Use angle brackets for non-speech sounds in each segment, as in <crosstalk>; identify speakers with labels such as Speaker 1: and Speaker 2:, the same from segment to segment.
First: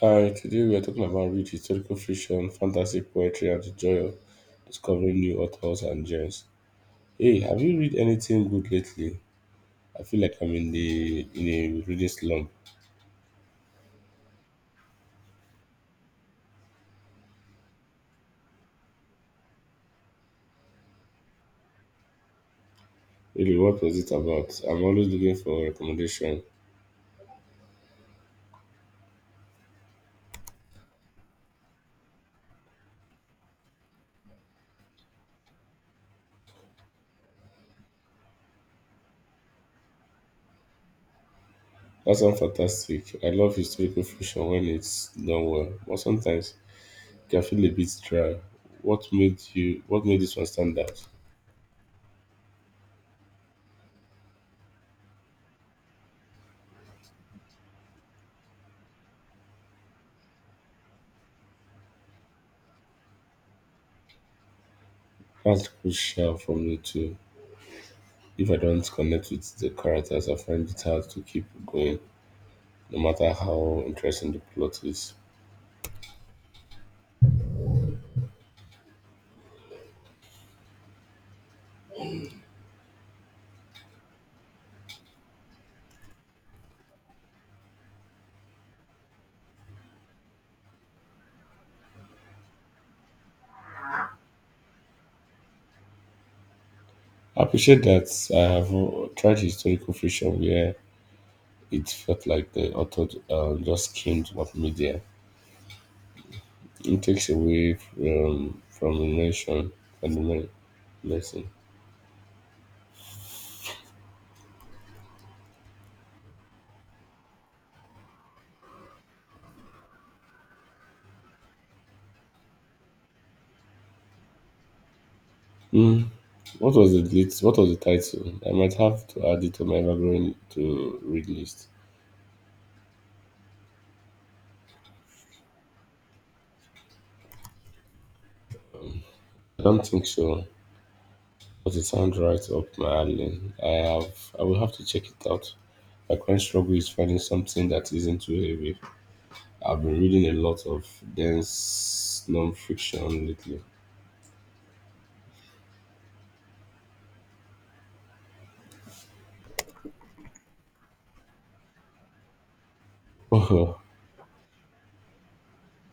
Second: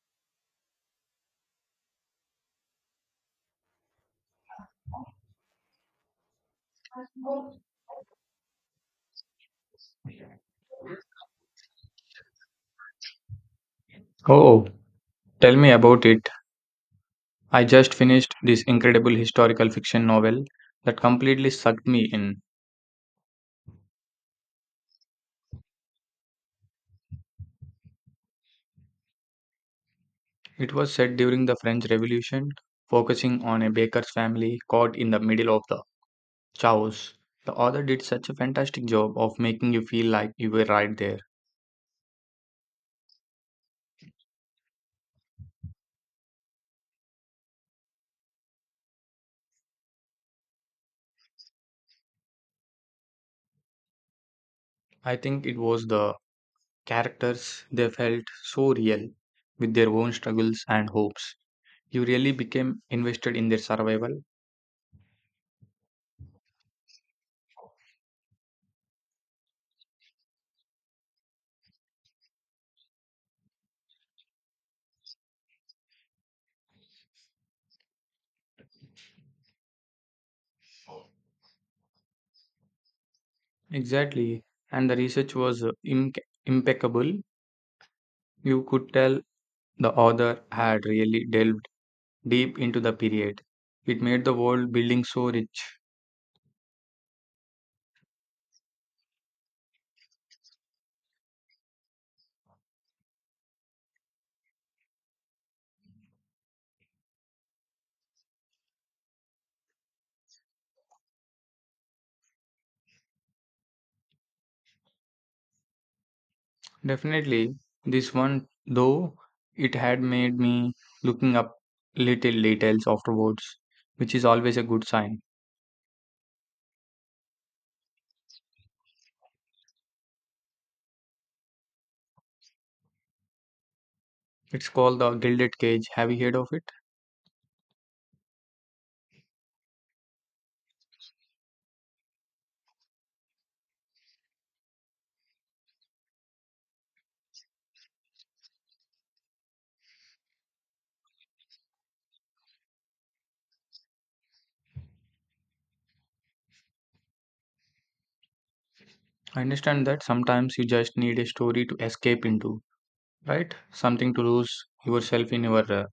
Speaker 1: Hi, today we are talking about rich historical fiction, fantasy poetry, and the joy of discovering new authors and gems. Hey, have you read anything good lately? I feel like I'm in a reading slump.
Speaker 2: Oh, oh, tell me about it. I just finished this incredible historical fiction novel that completely sucked me in.
Speaker 1: Really, what was it about? I'm always looking for recommendation.
Speaker 2: It was set during the French Revolution, focusing on a baker's family caught in the middle of the chaos. The author did such a fantastic job of making you feel like you were right there.
Speaker 1: That sounds fantastic. I love historical fiction when it's done well, but sometimes it can feel a bit dry. What made you? What made this one stand out?
Speaker 2: I think it was the characters, they felt so real with their own struggles and hopes. You really became invested in their survival.
Speaker 1: That's crucial for me too. If I don't connect with the characters, I find it hard to keep going, no matter how interesting the plot is.
Speaker 2: Exactly. And the research was impeccable. You could tell the author had really delved deep into the period. It made the world building so rich.
Speaker 1: I appreciate that I have tried historical fiction where it felt like the author just skimmed what media. It takes away from the nation and the lesson.
Speaker 2: Definitely, this one, though, it had made me looking up little details afterwards, which is always a good sign.
Speaker 1: Mm. What was the title? I might have to add it to my ever-growing to read list.
Speaker 2: It's called the Gilded Cage. Have you heard of it?
Speaker 1: I don't think so, but it sounds right up my alley. I have. I will have to check it out. My current struggle is finding something that isn't too heavy. I've been reading a lot of dense non-fiction lately.
Speaker 2: I understand that sometimes you just need a story to escape into, right?
Speaker 1: <laughs>
Speaker 2: Something to lose yourself in your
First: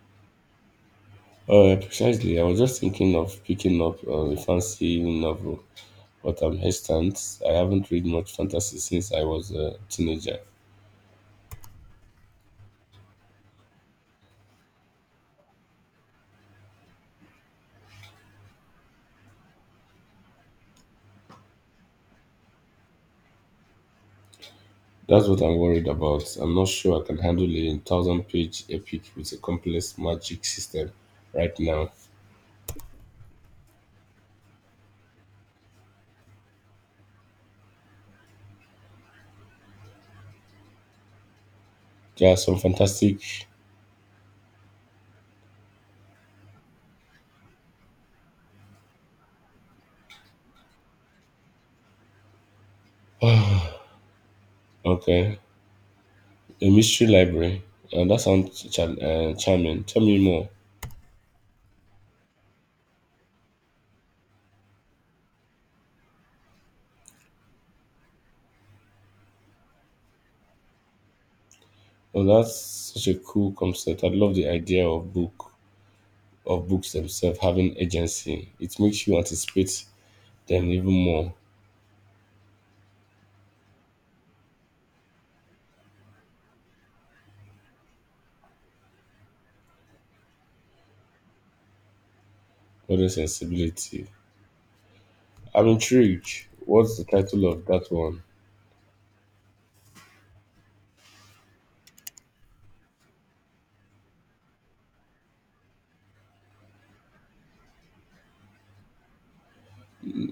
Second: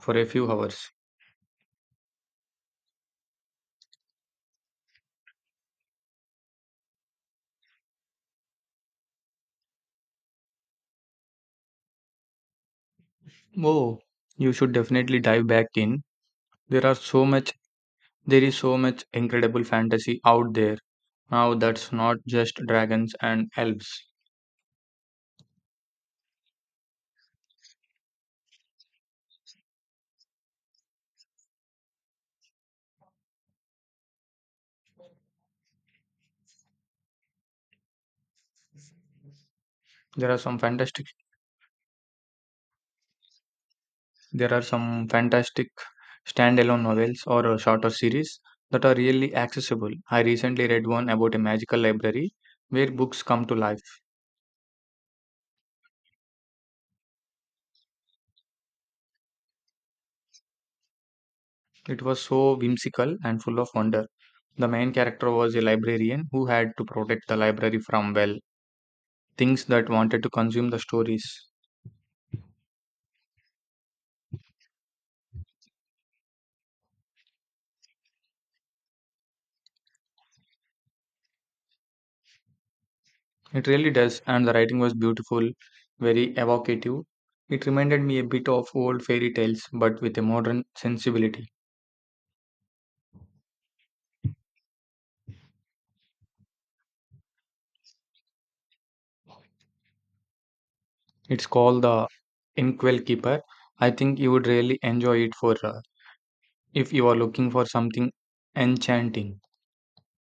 Speaker 2: for a few hours.
Speaker 1: Oh, precisely. I was just thinking of picking up a fancy novel, but I'm hesitant. I haven't read much fantasy since I was a teenager.
Speaker 2: Oh, you should definitely dive back in. There are so much There is so much incredible fantasy out there now that's not just dragons and elves.
Speaker 1: That's what I'm worried about. I'm not sure I can handle a thousand-page epic with a complex magic system right now.
Speaker 2: There are some fantastic
Speaker 1: There are some fantastic.
Speaker 2: there are some fantastic standalone novels or shorter series that are really accessible. I recently read one about a magical library where books come to life.
Speaker 1: Okay, a mystery library. That sounds charming. Tell me more.
Speaker 2: It was so whimsical and full of wonder. The main character was a librarian who had to protect the library from well things that wanted to consume the stories.
Speaker 1: Oh, that's such a cool concept. I love the idea of books themselves having agency. It makes you anticipate them even more.
Speaker 2: It really does, and the writing was beautiful, very evocative. It reminded me a bit of old fairy tales, but with a modern sensibility.
Speaker 1: Modern sensibility. I'm intrigued. What's the title of that one?
Speaker 2: It's called The Inkwell Keeper. I think you would really enjoy it for if you are looking for something enchanting.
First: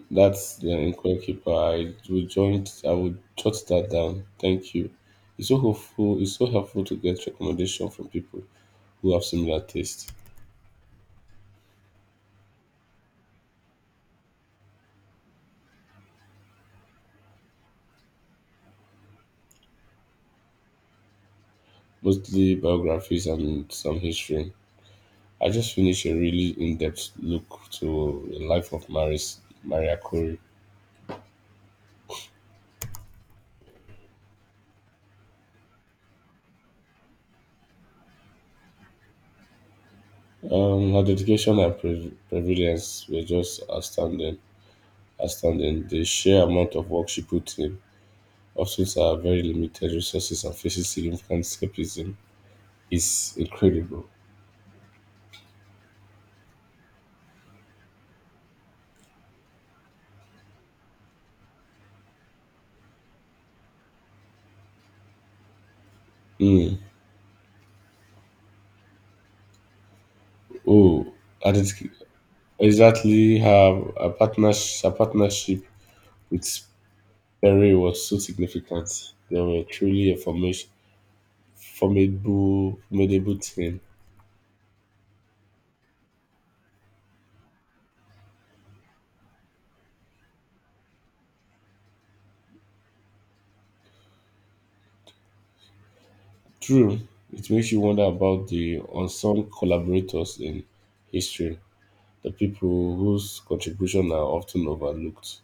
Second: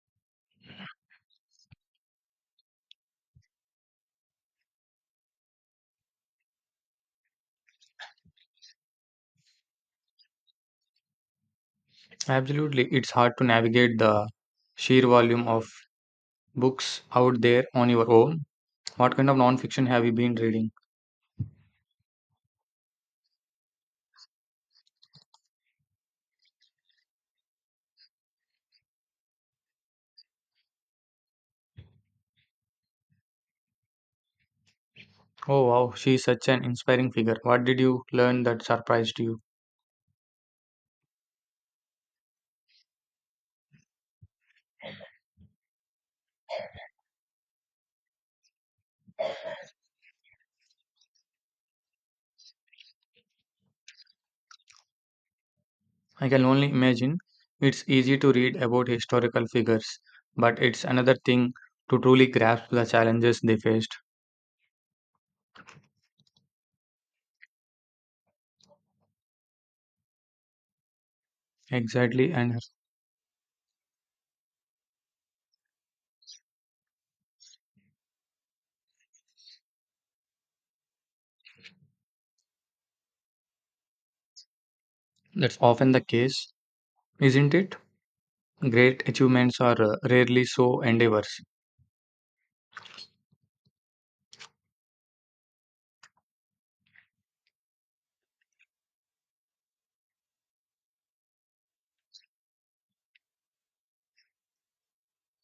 Speaker 1: That's the inquiry keeper. I will join. I will jot that down. Thank you. It's so helpful to get recommendation from people who have similar taste,
Speaker 2: Absolutely, it's hard to navigate the sheer volume of books out there on your own. What kind of nonfiction have you been reading?
Speaker 1: mostly biographies and some history. I just finished a really in-depth look to the life of Maria Curie.
Speaker 2: Oh wow, she's such an inspiring figure. What did you learn that surprised you?
Speaker 1: Her dedication and prevalence were just astounding. Astounding. The sheer amount of work she put in, often to her very limited resources and faces significant skepticism, is incredible.
Speaker 2: I can only imagine it's easy to read about historical figures, but it's another thing to truly grasp the challenges they faced.
Speaker 1: Mm. Oh, and it's
Speaker 2: Exactly, and
Speaker 1: exactly her, her, partners, her partnership with Perry was so significant. They were truly a formidable team.
Speaker 2: that's often the case, isn't it? Great achievements are rarely so endeavors.
Speaker 1: True, it makes you wonder about the unsung collaborators in history, the people whose contributions are often overlooked.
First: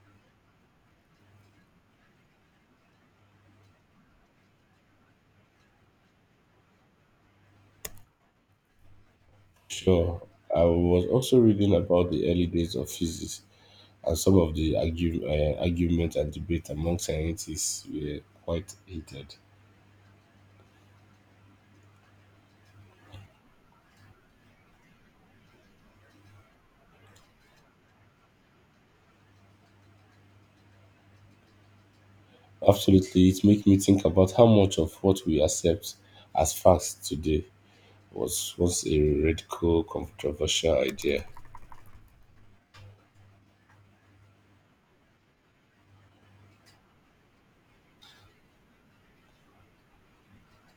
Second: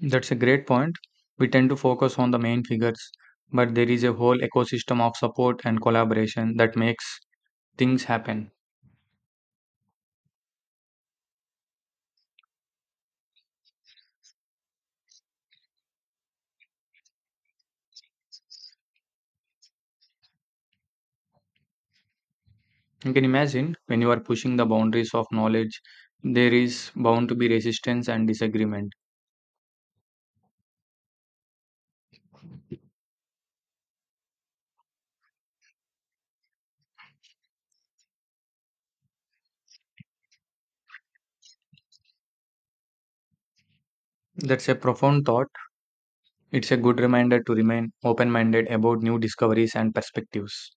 Speaker 2: That's a great point. We tend to focus on the main figures, but there is a whole ecosystem of support and collaboration that makes things happen.
Speaker 1: Sure, I was also reading about the early days of physics, and some of the argument and debate among scientists were quite heated.
Speaker 2: You can imagine when you are pushing the boundaries of knowledge, there is bound to be resistance and disagreement.
Speaker 1: Absolutely, it makes me think about how much of what we accept as facts today was once a radical, controversial idea.
Speaker 2: That's a profound thought. It's a good reminder to remain open minded about new discoveries and perspectives.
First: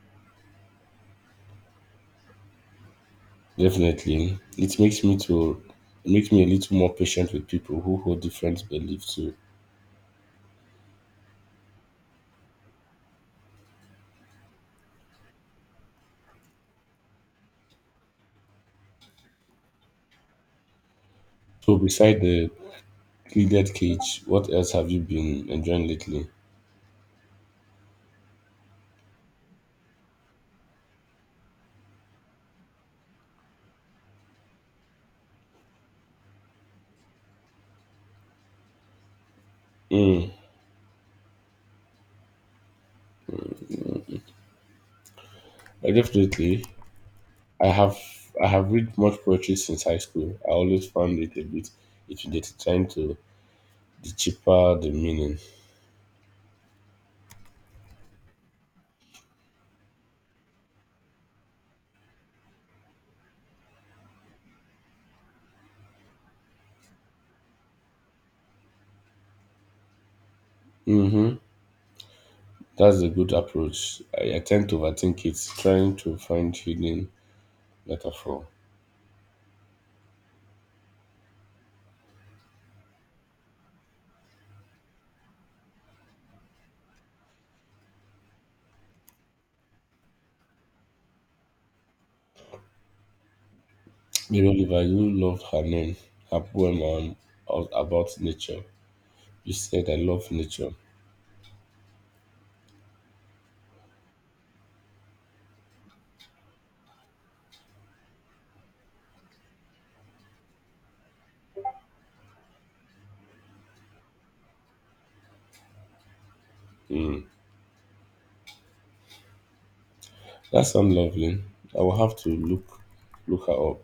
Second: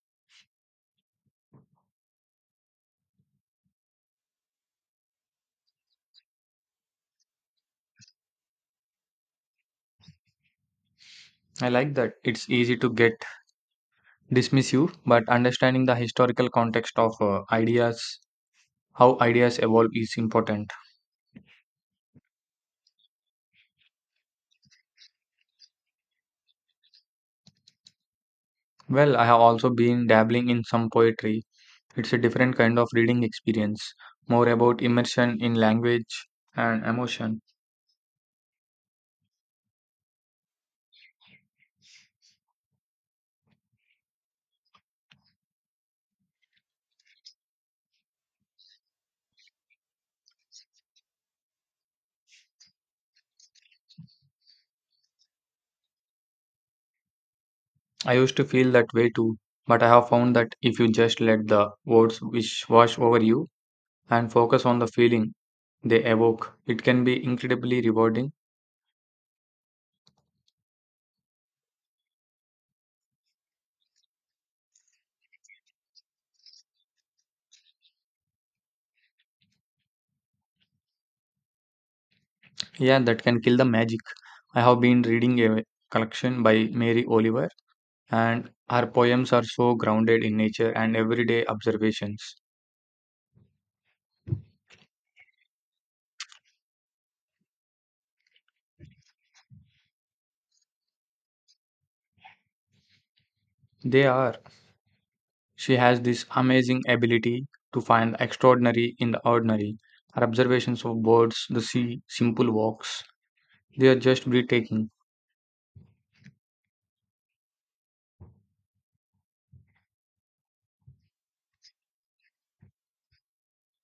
Speaker 1: Definitely, it makes me a little more patient with people who hold different beliefs too.
Speaker 2: I like that. It's easy to get dismissive, but understanding the historical context of ideas, how ideas evolve, is important.
Speaker 1: So, beside the pleated cage, what else have you been enjoying lately?
Speaker 2: Well, I have also been dabbling in some poetry. It's a different kind of reading experience, more about immersion in language and emotion.
Speaker 1: Mm, I definitely, I have I have read much poetry since high school. I always found it a bit intimidating trying to the cheaper the meaning.
Speaker 2: I used to feel that way too, but I have found that if you just let the words which wash over you and focus on the feeling, they evoke. It can be incredibly rewarding.
Speaker 1: Mm-hmm. That's a good approach. I tend to overthink it, trying to find hidden metaphor.
Speaker 2: Yeah, that can kill the magic. I have been reading a collection by Mary Oliver, and her poems are so grounded in nature and everyday observations.
Speaker 1: Mary Oliver, you loved her name, her poem about nature. You said I love nature.
Speaker 2: They are. She has this amazing ability to find the extraordinary in the ordinary. Her observations of birds, the sea, simple walks, they are just breathtaking.
Speaker 1: Hmm, that sounds lovely. I will have to look her up.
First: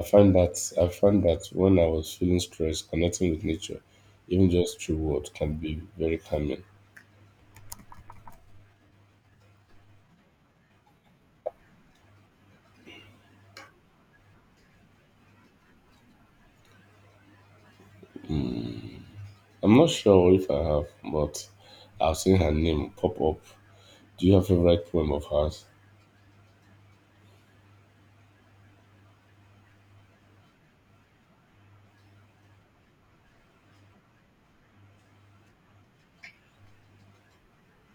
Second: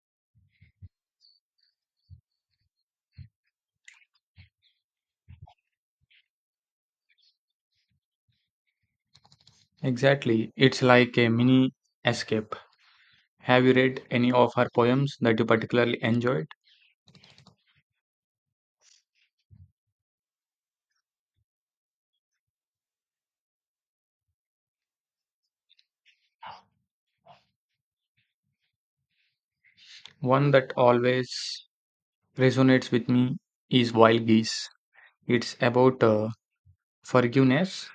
Speaker 1: I find that when I was feeling stressed, connecting with nature, even just through words, can be very calming.
Speaker 2: Exactly. It's like a mini escape. Have you read any of her poems that you particularly enjoyed?
Speaker 1: Hmm, I'm not sure if I have, but I've seen her name pop up. Do you have a favorite poem of hers?
Speaker 2: One that always resonates with me is Wild Geese. It's about forgiveness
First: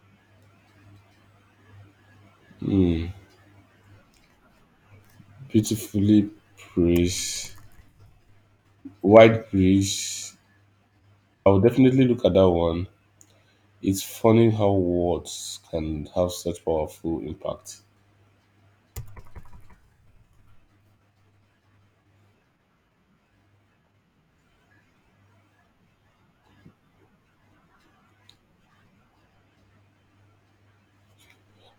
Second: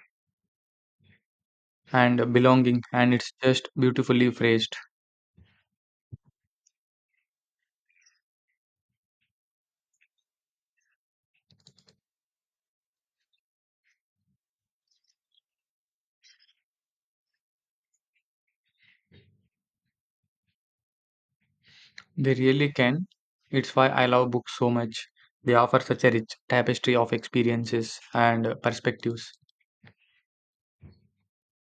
Speaker 2: and belonging,
Speaker 1: Hmm,
Speaker 2: and it's just beautifully phrased.
Speaker 1: beautifully praised, wide praise, I'll definitely look at that one. It's funny how words can have such powerful impact.
Speaker 2: They really can. It's why I love books so much. They offer such a rich tapestry of experiences and perspectives.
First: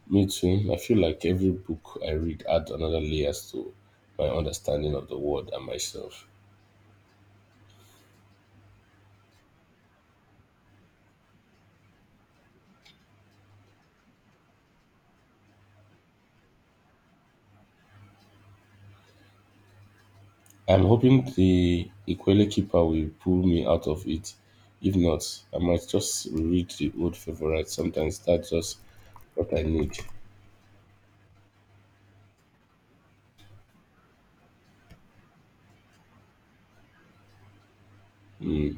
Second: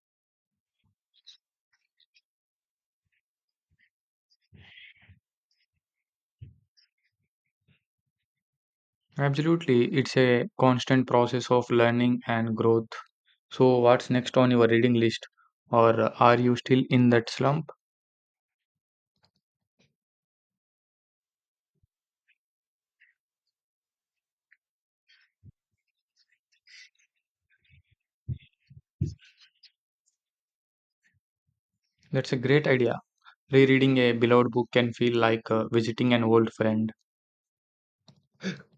Speaker 1: Me too. I feel like every book I read adds another layers to my understanding of the world and myself.
Speaker 2: Absolutely, it's a constant process of learning and growth. So, what's next on your reading list? Or are you still in that slump?
Speaker 1: I'm hoping the Equally Keeper will pull me out of it. If not, I might just read the old favorites. Sometimes that's just what I need.
Speaker 2: That's a great idea. Rereading a beloved book can feel like visiting an old friend.
Speaker 1: Mm,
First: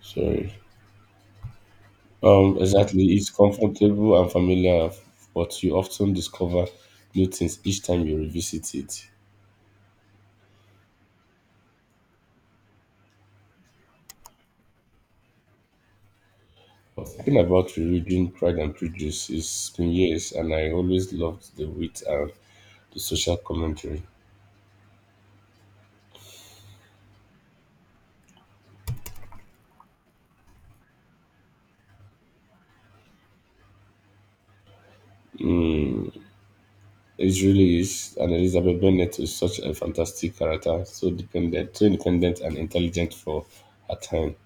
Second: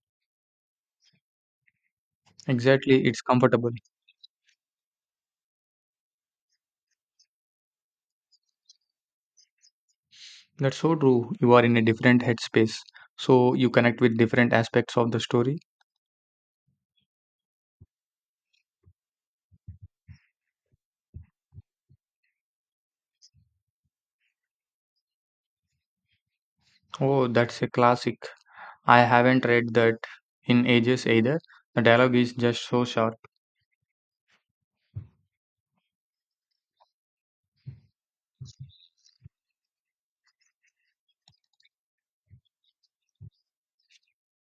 Speaker 1: sorry. Exactly.
Speaker 2: Exactly, it's
Speaker 1: It's
Speaker 2: comfortable.
Speaker 1: comfortable and familiar, but you often discover new things each time you revisit it.
Speaker 2: That's so true. You are in a different headspace, so you connect with different aspects of the story.
Speaker 1: I was thinking about rereading Pride and Prejudice. It's been years, and I always loved the wit and the social commentary.
Speaker 2: Oh, that's a classic. I haven't read that in ages either. The dialogue is just so sharp.
Speaker 1: It really is, and Elizabeth Bennet is such a fantastic character, so independent and intelligent for her time.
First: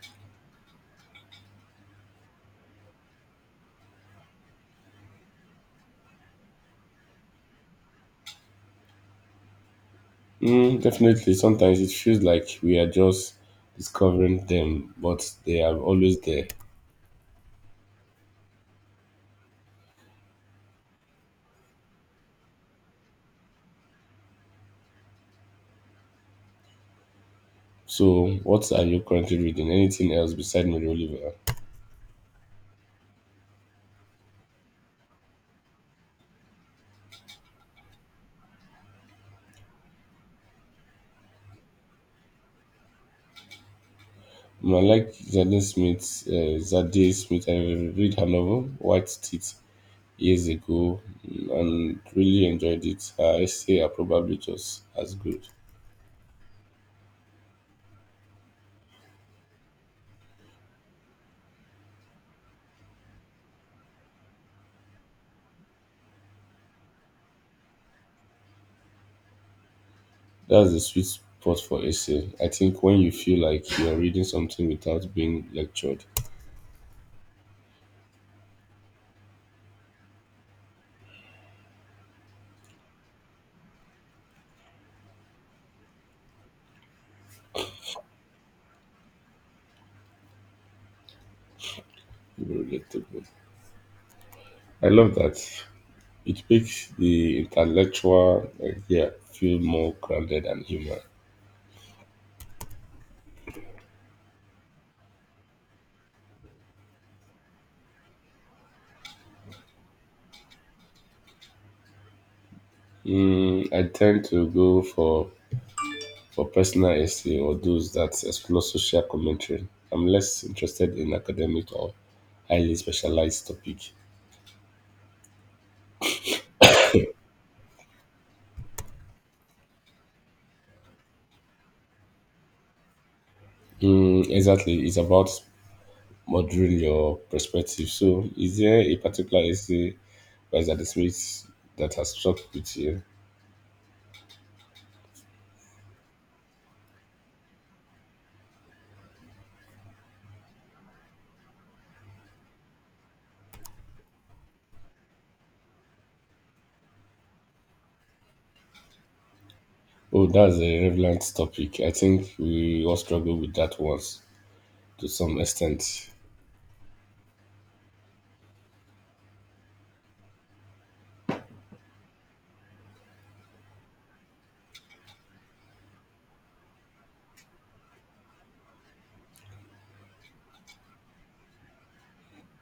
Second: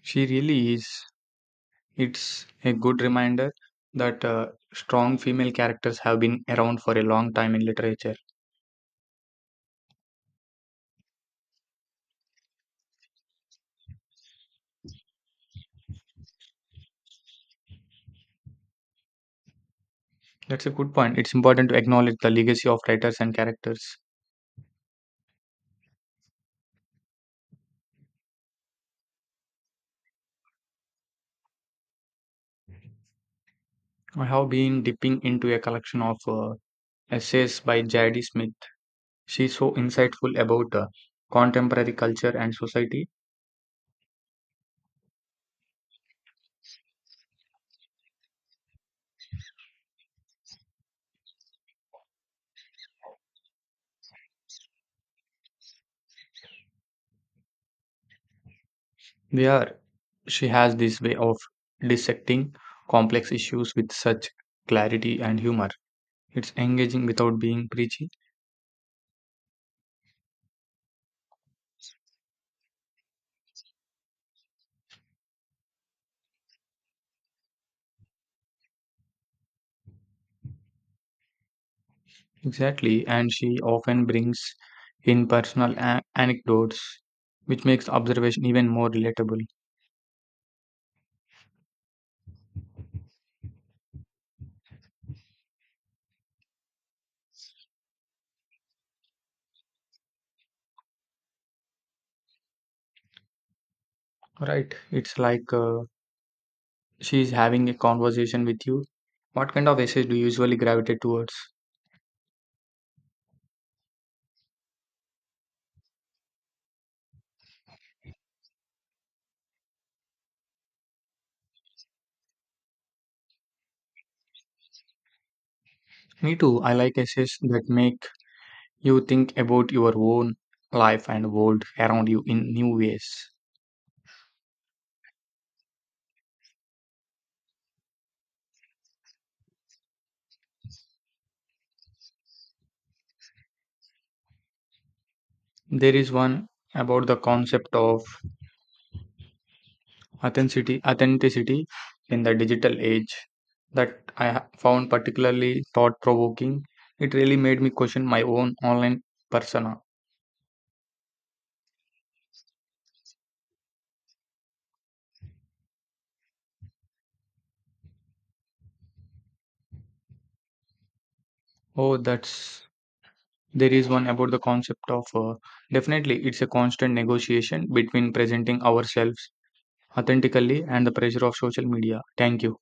Speaker 2: She really is. It's a good reminder that strong female characters have been around for a long time in literature.
Speaker 1: Mm, definitely. Sometimes it feels like we are just discovering them, but they are always there.
Speaker 2: That's a good point. It's important to acknowledge the legacy of writers and characters.
Speaker 1: So, what are you currently reading? Anything else besides Mary Oliver?
Speaker 2: I have been dipping into a collection of essays by J.D. Smith. She's so insightful about contemporary culture and society.
Speaker 1: I like Zadie Smith. I read her novel White Teeth years ago, and really enjoyed it. Her essay are probably just as good.
Speaker 2: There, she has this way of dissecting complex issues with such clarity and humor. It's engaging without being preachy.
Speaker 1: That's the sweet spot for essay. I think when you feel like you are reading something without being lectured,
Speaker 2: Exactly, and she often brings in personal anecdotes, which makes observation even more relatable.
Speaker 1: you will relate to it. I love that. It makes the intellectual idea feel more grounded and human.
Speaker 2: Right, it's like she's having a conversation with you. What kind of essays do you usually gravitate towards?
Speaker 1: Mm, I tend to go for personal essay or those that explore social commentary. I'm less interested in academic or highly specialized topic.
Speaker 2: Me too. I like essays that make you think about your own life and world around you in new ways.
Speaker 1: Mm, exactly, it's about moderating your perspective. So, is there a particular essay by Zadie Smith that has struck with you?
Speaker 2: There is one about the concept of authenticity in the digital age that found particularly thought provoking. It really made me question my own online persona.
Speaker 1: Oh, that's a relevant topic. I think we all struggle with that once to some extent.
Speaker 2: Oh, that's there is one about the concept of definitely it's a constant negotiation between presenting ourselves authentically and the pressure of social media. Thank you.